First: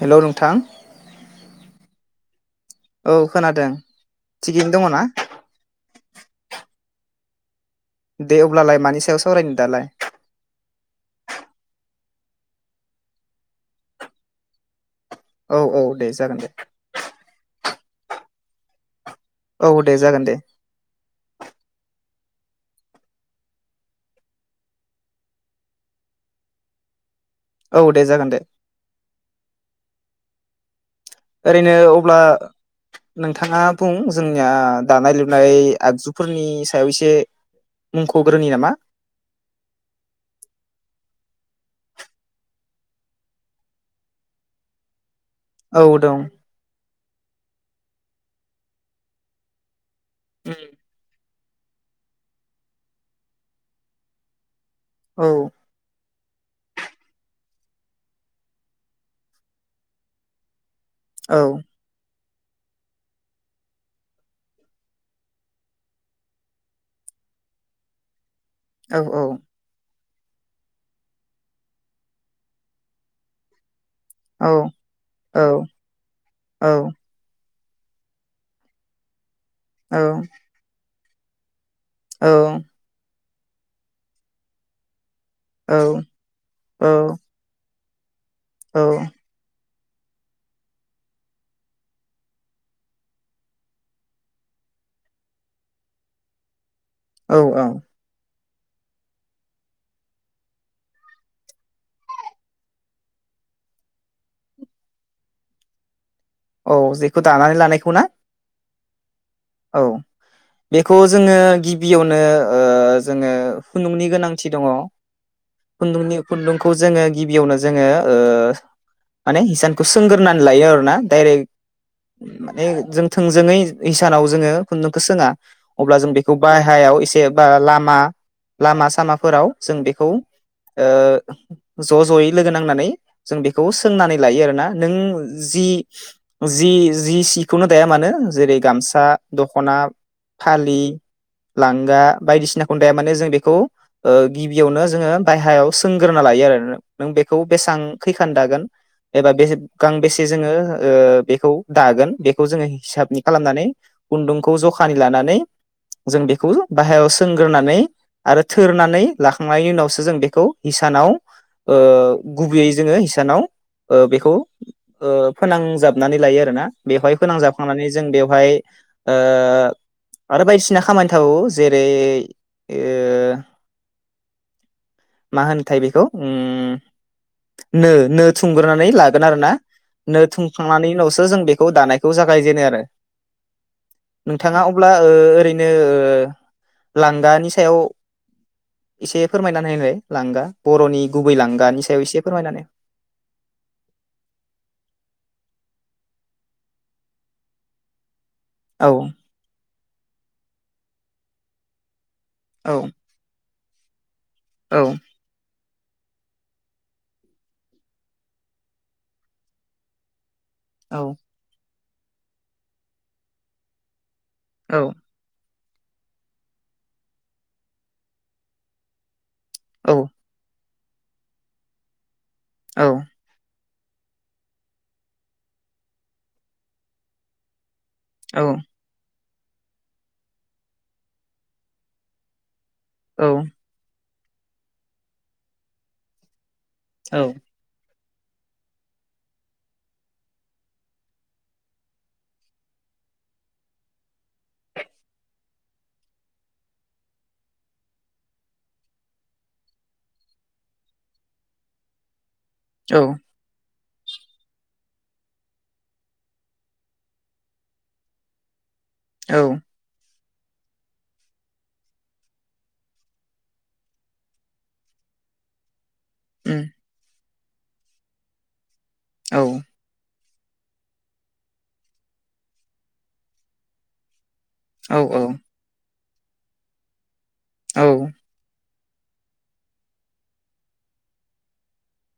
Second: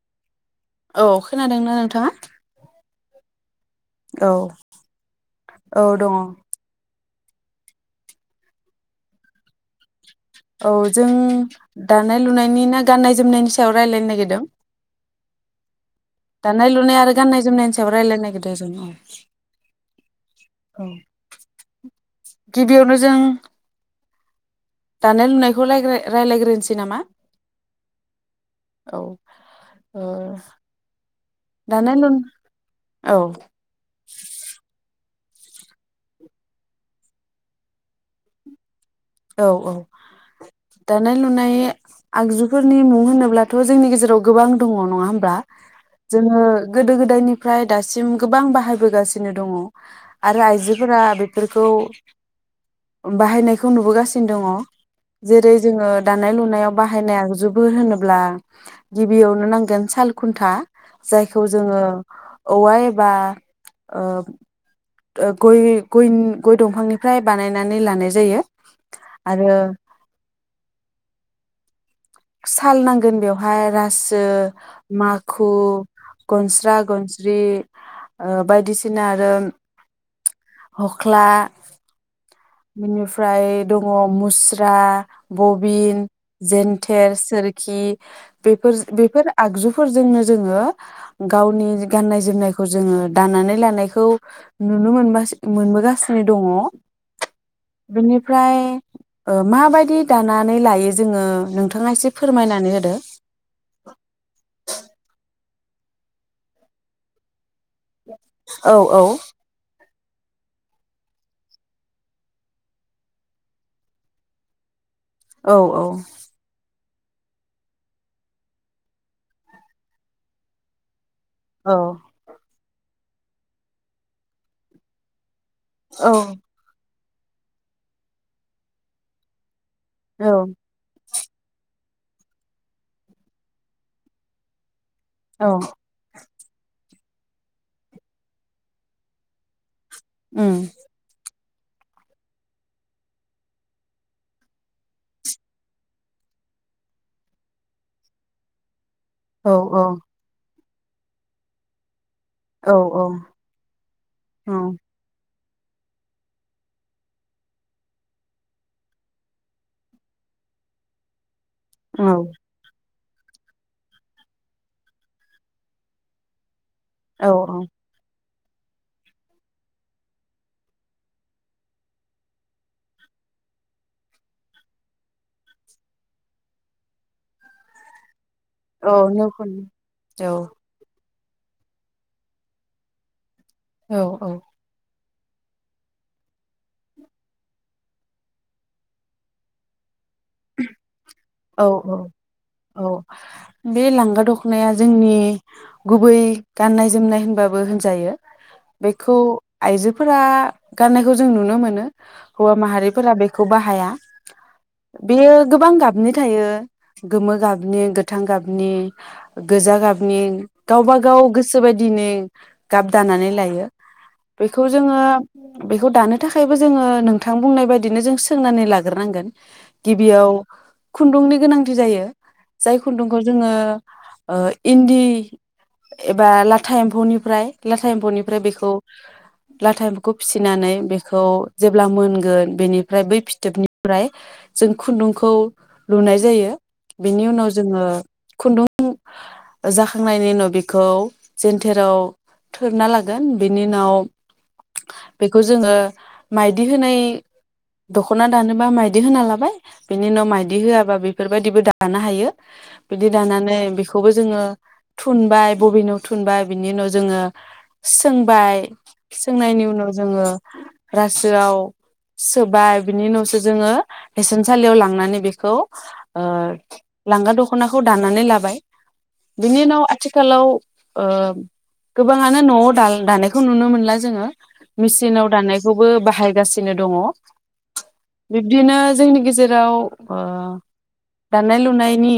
हेल' नोंथां। औ खोनादोंना नोंथाङा? औ खोनादों। औ थिगैनो दङ ना औ दङ। दे अब्लालाय मानि सायाव सावरायनो दालाय। औ जों दानाय लुनायनि ना गान्नाय जोमनायनि सायाव रायज्लायनो नागिरदों? औ औ दे जागोन दे दानाय लुनाय आरो गान्नाय जोमनायनि‌ सा सायाव रायलायनो नागिरदों जों औ। औ दे जागोन दे। औ गिबियावनो जों दानाय लुनायखौ रायज्लायग्रोनोसै नामा? औ दे जागोन दे। औ [inaudible] ओरैनो दानाय लुन अब्ला औ नोंथाङा बुं जोंनिया दानाय लु ओमफ्राय आगजुफोरनि सायाव एसे मुंख'ग्रोनि नामा? औ औ दानाय लुनाय आगजुफोरनि मुं होनोब्लाथ' जोंनि गेजेराव गोबां दङ नङा होनब्ला? औ दं जोङो गोदो- गोदाय गोदायनिफ्राय दासिम गोबां बाहायबोगासिनो दङ। आरो आइजोफोरा बे बेफोरखौ बाहायनायखौ नुबोगा सिनो दङ। औ जेरै जोङो दानाय लुनायाव बाहायनाय‌ आगजु बो होनोब्ला गिबियावनो नांगोन साल खुन्था। औ जायखौ जोङो औवा एबा ओ गइ गइ गइ दंफांनिफ्राय बानायनानै लानाय जायो। औ औ। आरो साल नांगोन बेवहाय रा सो औ औ माखु औ गनस्रा गनस्रि ओ बायदिसिना आरो औ। हख्ला। औ। ओमफ्राय दङ' मुस्रा बबिन जेन थेर सोरखि बेफोर औ बेफोर आगजु फोरजोंनो जोङो गावनि गाननाय जोमनायखौ जोङो दानानै लानायखौ नुनो मोनबासि मोनबोगासिनो दङ'। औ औ। ओमफ्राय माबायदि दानानै लायो जोङो नोंथ नोंथाङा एसे फोरमायनानै होदो। औ जेखौ दानानै लानायखौ ना? औ औ। औ बेखौ जोङो गिबियावनो ओ जोङो खुन्दुंनि गोनांथि दङ'। औ खुन्दुंनि खुन्दुंखौ जोङो गिबियावनो जोङो ओ माने हिसानखौ सोंग्रोनानै लायो आरो ना। दाइरेक्ट माने जों थोंजोङै इसान सानाव जोङो खुन्दुंखो सोङा। अब्ला जों औ बेखौ बाहायाव एसे [unintelligible] लामा लामा सामाफोराव जों बेखौ औ ओ ज' ज'यै लोगो नांनानै जों बेखौ सोंनानै लायो आरोना। नों जि औ जि जि सिखौनो दाया मानो जेरै गामसा सा दख'ना उम फालि लांगा बायदिसिनाखौनो दाया माने जों बेखौ ओ गिबियावनो जोङो बायहायाव सोंग्रोना लायो आरो नों बेखौ बेसेबां खैखान दागोन एबा औ बेसे गांबेसे जोङो ओ बेखौ दागोन बेखौ जोङो औ हिसाबनि औ खालामनानै खुन्दुंखौ जखानि लानानै नै जों बेखौ बाहेरायाव सोंग्रोनानै आरो थोरनानै लाखांनायनि उनावसो जों बेखौ हिसानाव ओ औ गुबैयै जोङो हि सानाव बेखौ फोनांजाबनानै लायो आरोना । बेवहाय औ औ फोनांजाखांनानै जों बेव हाय ओ आरो बायदिसिना खामानि थाबावो जेरै ओ मा होनो थाय बेखौ ओ नो नो थुनग्रोनानै औ लागोन नो आरोना खन नो औ थुनखांनानै उनावसो [unintelligible] जों बेखौ दानायखौ जागायजेनो आरो । औ औ नोंथाङा अब्ला ओ ओरैनो ओ लांगानि सायाव एसे फोरमायनानै होलाय । औ औ एसे फोरमायनानै औ बे लांगा दखनाया जोंनि गुबै गाननाय जोमनाय होनबाबो होनजायो। औ बेखौ आइजोफोरा गाननायखौ जों नुनो मोनो। हौवा औ माहारिफोरा बेखौ बाहाय हाया औ। बेयो गोबां गाबनि थायो गोमो गाबनि गोथां गाबनि गोजा गाबनि गावबा औ गाव गोसोबायदि दिनै गाब दानानै लायो। बेखौ औ जोङो बेखौ दानो थाखायबो जोङो नोंथां बुंनाय बायदिनो जों सोंनानै लाग्रोनांगोन। औ गिबियाव खुन्दुंनि गोनांथि जायो। जाय खुन्दुंखौ जोङो ओ इन्दि एबा लाथा एम्फौनिफ्राय लाथा एम्फौनिफ्राय औ बेखौ लाथा एम्फौखौ फिसिनानै बेखौ जेब्ला मोनगोन बेनि ओमफ्राय बै फिथोबनिफ्राय जों खुन्दुंखौ लुनाय जायो। बिनि औ उनाव जोङो खुन्दुं जाखांनायनि उनाव बेखौ जेनथेराव थोरना लागोन बेनि उनाव बेखौ जोङो माइदि होनाय दख'ना दानोबा माइदि होना लाबाय। बिनि उनाव माइदि होआबा बेफोरबायदिबो दानो हायो। औ बिदि दानानै बिखो बेखौबो जोङो थुनबाय बबिनाव थुनबाय बिनि उनाव जोङो सोंबाय। औ सोंनायनि उनाव जोङो रासोआव सोबाय बिनि उनावसो जोङो हेसानसालियाव लांनानै बेखौ ओ उम लांगा दख दख'नाखौ दानानै लाबाय। औ बिनि उनाव आथि खालाव ओ गोबाङानो न'आव दाल दानायखौ नुनो मोनला जोङो। मेचिनाव दानायखौबो बाह बाहायगासिनो दङ। औ बिब्दिनो जोंनि गेजेराव ओ दानाय लुनायनि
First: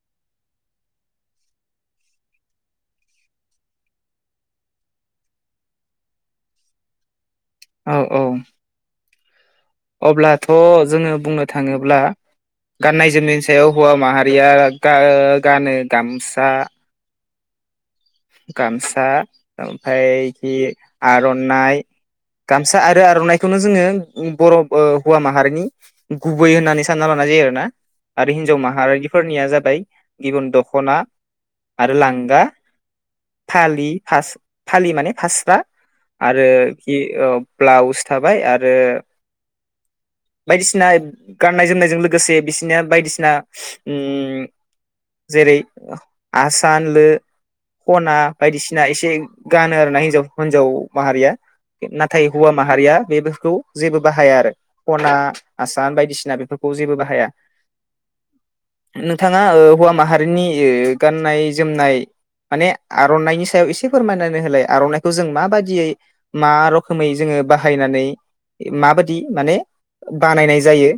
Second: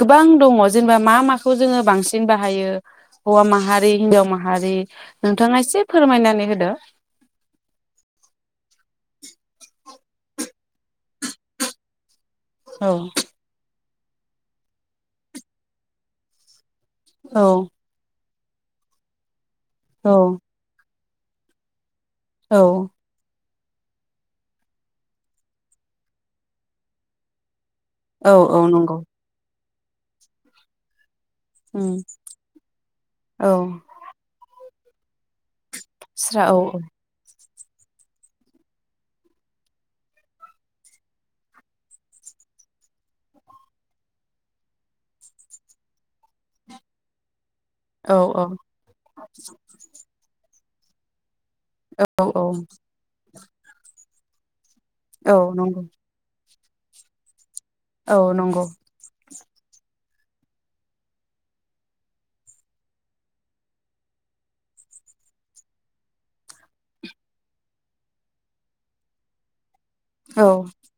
गोबां दङ जेनेबा मा माखौ जोङो बांसिन बाहायो हौवा माहारि हिनजाव माहारि नोंथाङा एसे फोरमायनानै होदो। औ औ। अब्लाथ' जोङो बुंनो थाङोब्ला औ गाननाय जोमनायनि सायाव हौवा माहारिया गा ओ गानो गामसा। औ। गामसा। औ ओमफ्रायखि आर'नाइ औ गामसा आरो आर'नाइ बेखौनो जोङो उम बर'ब ओ हौवा माहारिनि गुबै होननानै सानना लानाय जायो आरो ना। औ आरो हिन्जाव औ नंगौ माहारिफोरनिया जाबाय बिदन दख'ना उम आरो लांगा औ फालि फास फालि माने फास्रा। स्रा औ आरोखि ओ ब्लाउस थाबाय आरो बायदिसिना गाननाय जोमनायजों लोगोसे बिसिनिया बायदिसिना उम जेरै आसान, लो खना औ औ बायदिसिना एसे गानो आरो ना हिन्जाव हिन्जाव माहारिया औ नाथाय औ हौवा माहारिया बे खौ जेबो बाहाया आरो। खना, औ नंगौ आसान बायदिसिना बेफोर खौ जेबो बाहाया। औ नंगौ नोंथाङा ओ हौवा माहा जोंनि ओ गाननाय जोमनाय माने आर'नाइनि सायाव एसे फोरमायनानै होलाय आर'नाइखौ जों माबादियै मा रोखोमै जोङो बाहायनानै माबादि माने औ बानायनाय जायो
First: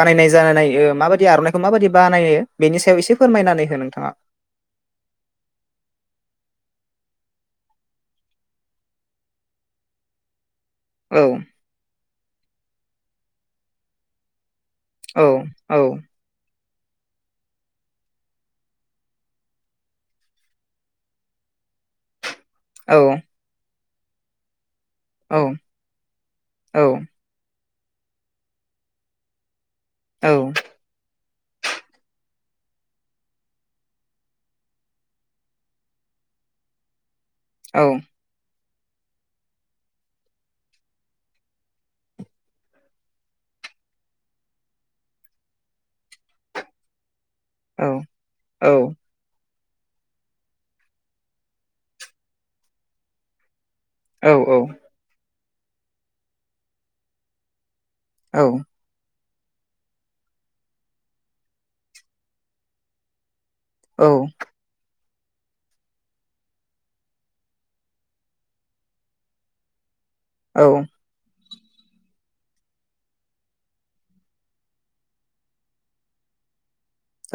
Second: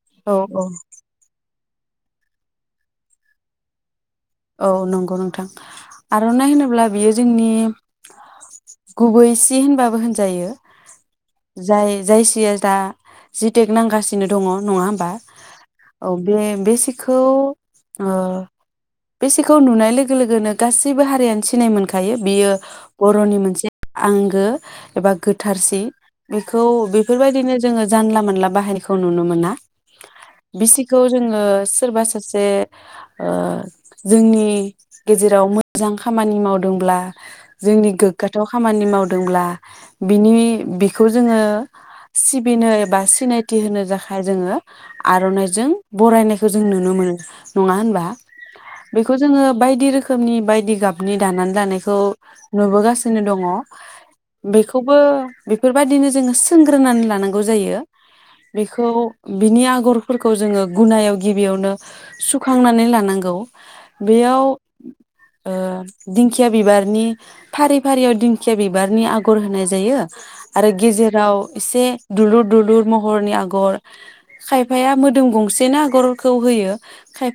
बानायनाय औ औ जानानै माबायदि आर'नाइ खौ माबादि बानायो बेनि सायाव एसे फोरमायनानै हो नोंथाङा। औ नंगौ नोंथां आर'नाइ होनोब्ला बियो जोंनि गुबै सि होनबाबो होनजायो। औ जाय जाय यो दा जिटेक नांगासिनो दङ नङा होमबा? औ बे सिखौ ओ बे सिखौ नुनाय लोगो लोगोनो गासैबो हारियानो सिनाय मोनखायो। बियो औ बर'नि मोनसे आंगो एबा औ गोथारसि बेखौ औ बेफोरबायदिनो जोङो जानला मानला बाहायनायखौ नुनो मोना। औ बिसिखौ जोङो सोरबा सासे ओ जोंनि गेजेराव मोजां खामानि मावदोंब्ला जोंनि औ गोग्गाथाव खामानि मावदोंब्ला बिनि बिखौ जोङो सिबिनो एबा सिनायथि होनो थाखाय जोङो आर'नाइजों बरायनायखौ जों नुनो मोनो। नङा औ होनबा? औ बेखौ जोङो ङो बायदि रोखोमनि बायदि गाबनि दानानै लानायखौ नुबोगासिनो दङ। औ बेखौबो बेफोरबादिनो जोङो सोंग्रोनानै लानांगौ जायो। औ बेखौ बिनि आगरफोरखौ जोङो गुनायाव गिबियावनो सुखांनानै लानांगौ। औ बेयाव ओ दिंखिया बिबारनि फारि फारियाव दिंखिया बिबारनि आगर होनाय जायो। औ आरो गेजेराव एसे दुलुर दुलुर महरनि आगर खायफाया मोदोम गंसेनो आगरखौ होयो।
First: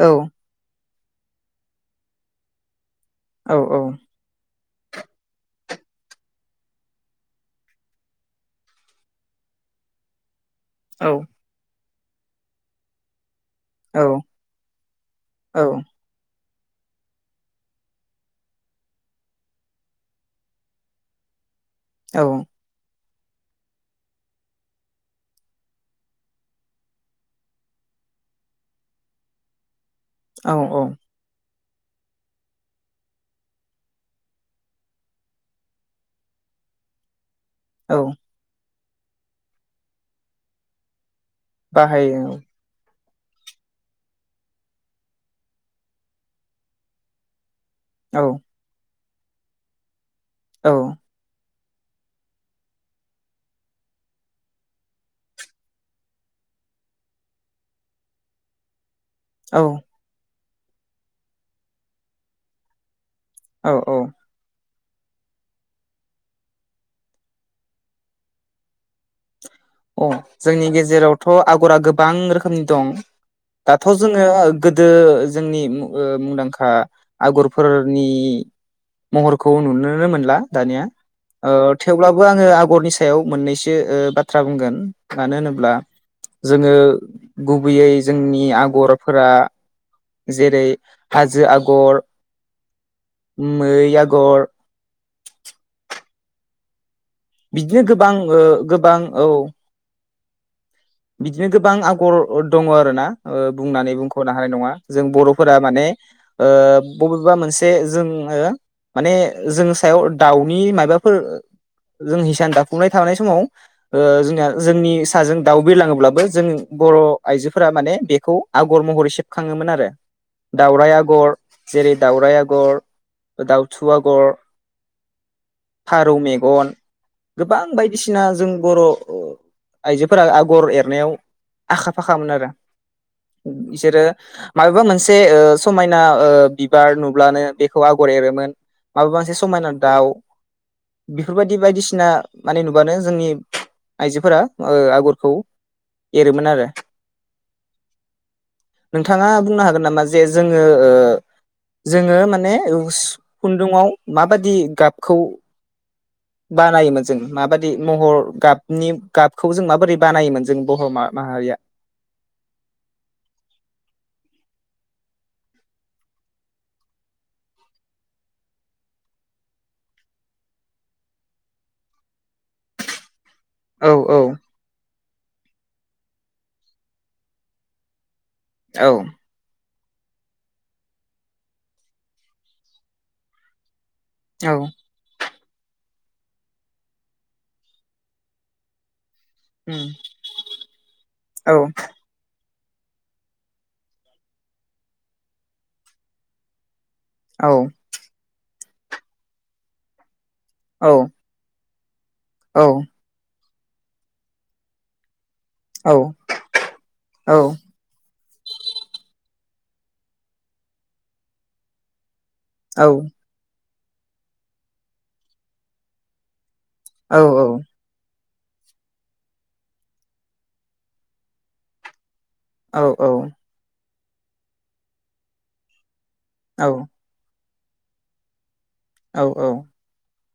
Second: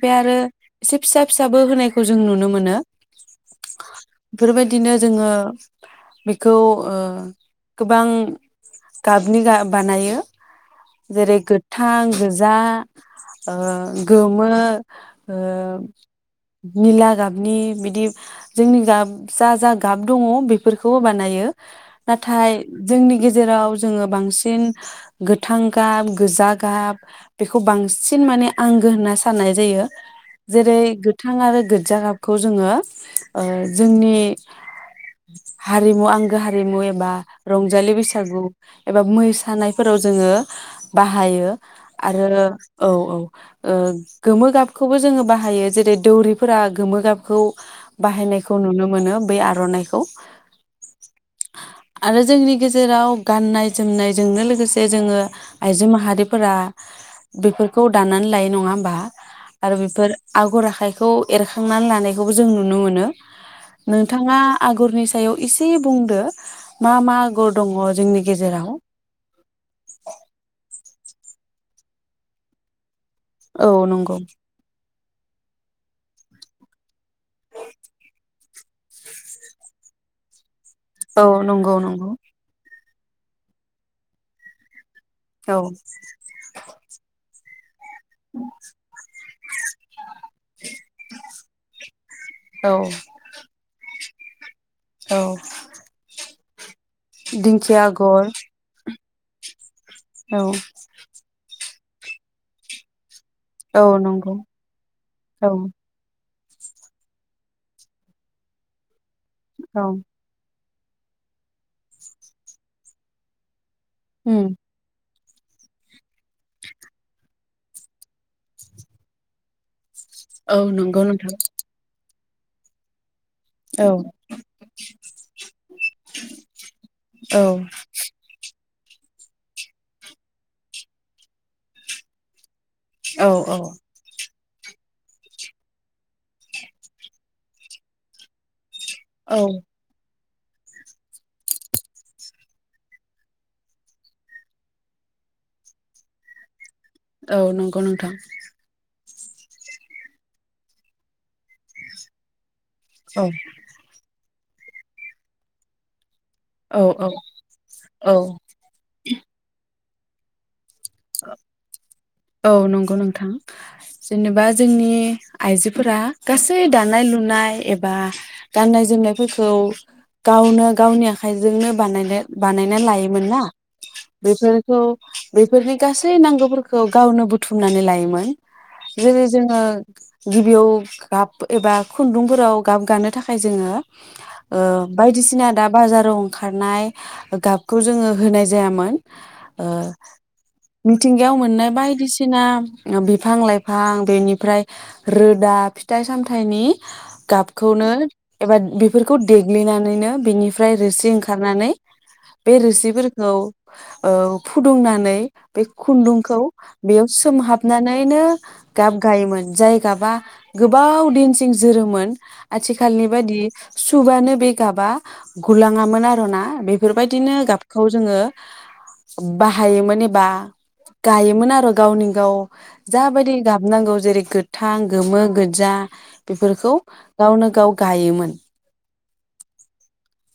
औ आरो एसे फिसा फिसाबो होनायखौ जों नुनो मोनो। औ औ। बेफोरबायदिनो जोङो बेखौ ओ गोबां गाबनि गा बानायो जेरै गो थां गोजा ओ गोमो ओ औ निला गाबनि बिदि जोंनि गाब जा जा गाब दङ बेफोरखौबो बानायो। औ नाथाय जोंनि गेजे जेराव जोङो बांसिन गोथां गाब, गोजा गाब बेखौ बांसिन माने आंगो होनना साननाय जायो। जेरै औ गोथां आरो गो जा गाबखौ जोङो ओ जोंनि हारिमु, आंगो हारिमु एबा रंजलि औ बैसागु एबा मोसानायफोराव जोङो बाहाय बाहायो बाहायो आरो औ औ । ओ गोमो गाब खौबो जोङो बाहायो जेरै दौरिफोरा गोमो गाबखौ औ बाहायनायखौ नुनो मोनो। बै आर'नाइखौ औ। आरो जोंनि गेजेराव गाननाय जोमनायजोंनो लोगोसे जोङो आइजो माहारिफोरा बेफोरखौ दानानै लायो नङा होमबा? औ आरो बेफोर आगर आखाइखौ एरखांनानै लानायखौबो जों नुनो मोनो। औ नोंथाङा आगरनि सायाव इसे बुंदो मा मा आगर दङ जोंनि गेजेराव? अ जोंनि गेजेरावथ' आगरा गोबां रोखोमनि दं। औ दाथ' नंगौ जोङो गो दो जोंनि ओ मुंदांखा आगरफोरनि महरखौ नुनोनो मोनला दानिया। औ ओ नंगौ नंगौ थेवब्लाबो आङो आगरनि सायाव मोननैसो ओ बा थ्रा बुंगोन। मानो औ होनोब्ला जोङो गुबैयै जोंनि आगरफोरा जेरै हाजो आगर, औ ओम मै आगर, औ बिदिनो दिंखिया गोबां आगर ओ गोबां औ औ बिदिनो गोबां आगर दङ' आरो ना। ओ औ बुंनानै बुंख'नो नंगौ हानाय नङा जों औ बर'फोरा माने ओ बबेबा मोनसे जोंङो माने जोंङो औ सायाव दाउनि मायब माबाफोर जों हिसान दाफुंनाय थानाय समाव ओ जोंना उम जोंनि साजों दाउ बिरलाङोब्लाबो जों बर' आइजोफोरा माने बेखौ आगर महरै सेबखाङोमोन आरो। औ दाउराय नंगौ आगर नोंथां जेरै दाउराय आग गर दाउथु औ आगर, फारौ मेगन औ गोबां बायदिसिना जों बर' अ आइजो फोरा आगर एरनायाव आखा फाखामोन आरो। औ औ बिसोरो मायोबा मोनसे ओ समायना बिबार नुब्लानो बेखौ आगर एरोमोन। माबा मोनसे औ समायना दाउ, बेफोरबायदि बायदिसिना माने नुबानो जोंनि आइजोफोरा ओ आगरखौ एरोमोन आरो। औ नंगौ नोंथां। नोंथाङा बुंनो हागोन नामा जे जोङो ओ जोङो माने हुस औ खुन्दुङाव मा माबादि गाबखौ औ बानायोमोन? औ जों माबायदि महर औ गाबनि गाब खौ जों माबोरै बानायोमोन जों बर' मा माहारिया औ नंगौ नोंथां जेनेबा जोंनि नि आइजोफोरा गासै दानाय लुनाय एबा गाननाय जोमनायफोरखौ गावनो गावनि आखाइजोंनो बानायनो बानायना लायोमोन ना। औ औ बेफोरखौ बे फोरनि गासै नांगौफोरखौ गावनो बुथुमनानै लायोमोन। औ जेरै जोङो गिबियाव गाब एबा खुन्दुंफोराव गाब गानो थाखाय जोङो औ ओ बायदिसिना दा बाजाराव ओंखारनाय ओ गाबखौ जोङो होनाय जायामोन। ओ उम। मिथिंगायाव औ मोननाय बायदिसिना ना बिफां लाइफां बेनिफ्राय रोदा, फिथाइ सामथाइनि औ गाबखौनो एबा बेफोरखौ देग्लिनानैनो बिनि फ्राय औ रोसि ओंखारनानै बे औ रोसिफोरखौ ओ फुदुंनानै बे औ खुन्दुंखौ बेयाव औ सोमहाबनानैनो गाब गायोमोन जाय गाबा गोबाव दिनसिं जोरोमोन। औ आथिखालनि बायदि सुबानो बे गाबा गुलाङामोन आर ना बे बेफोरबायदिनो गाबखौ जोङो बाहायोमोन बा गायोमोन आरो गावनि गाव औ जा बायदि गाब नांगौ जेरै गोथां, गोमो, गोदजा, बेफोरखौ औ गावनो गाव गायोमोन। औ औ।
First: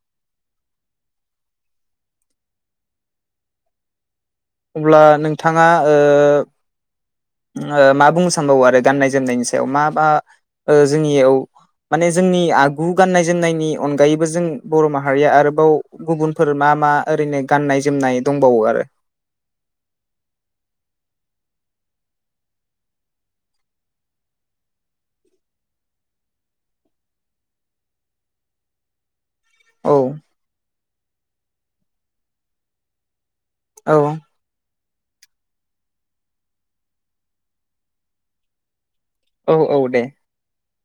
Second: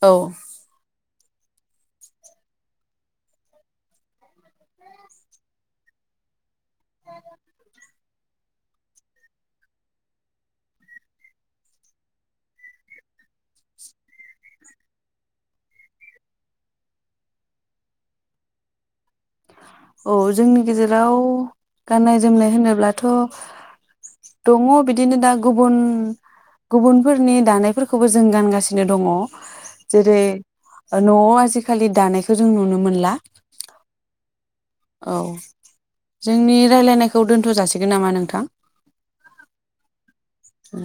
औ। अब्ला नोंथाङा ओ मा बुंनो सानबावो आरो गान्नाय जोमनायनि सायाव मा बा ओ जोंनियाव माने जोंनि आगु गाननाय जोमनायनि अनगायैबो जों बर' माहारिया आरोबाव गुबुनफोर मा मा ओरैनो गान्नाय जोमनाय दंबावो आरो? औ जोंनि गेजेराव गाननाय जोमनाय होनोब्लाथ' दङ बिदिनो दा गुबुन गुबुनफोरनि दानायफोरखौबो जों गानगासिनो दङ। औ जेरै न'आव आजिखालि दानायखौ जों नुनो मोनला। औ। औ जोंनि रायलायनायखौ दोनथ' जासिगोन नामा नोंथां? औ औ दे। औ।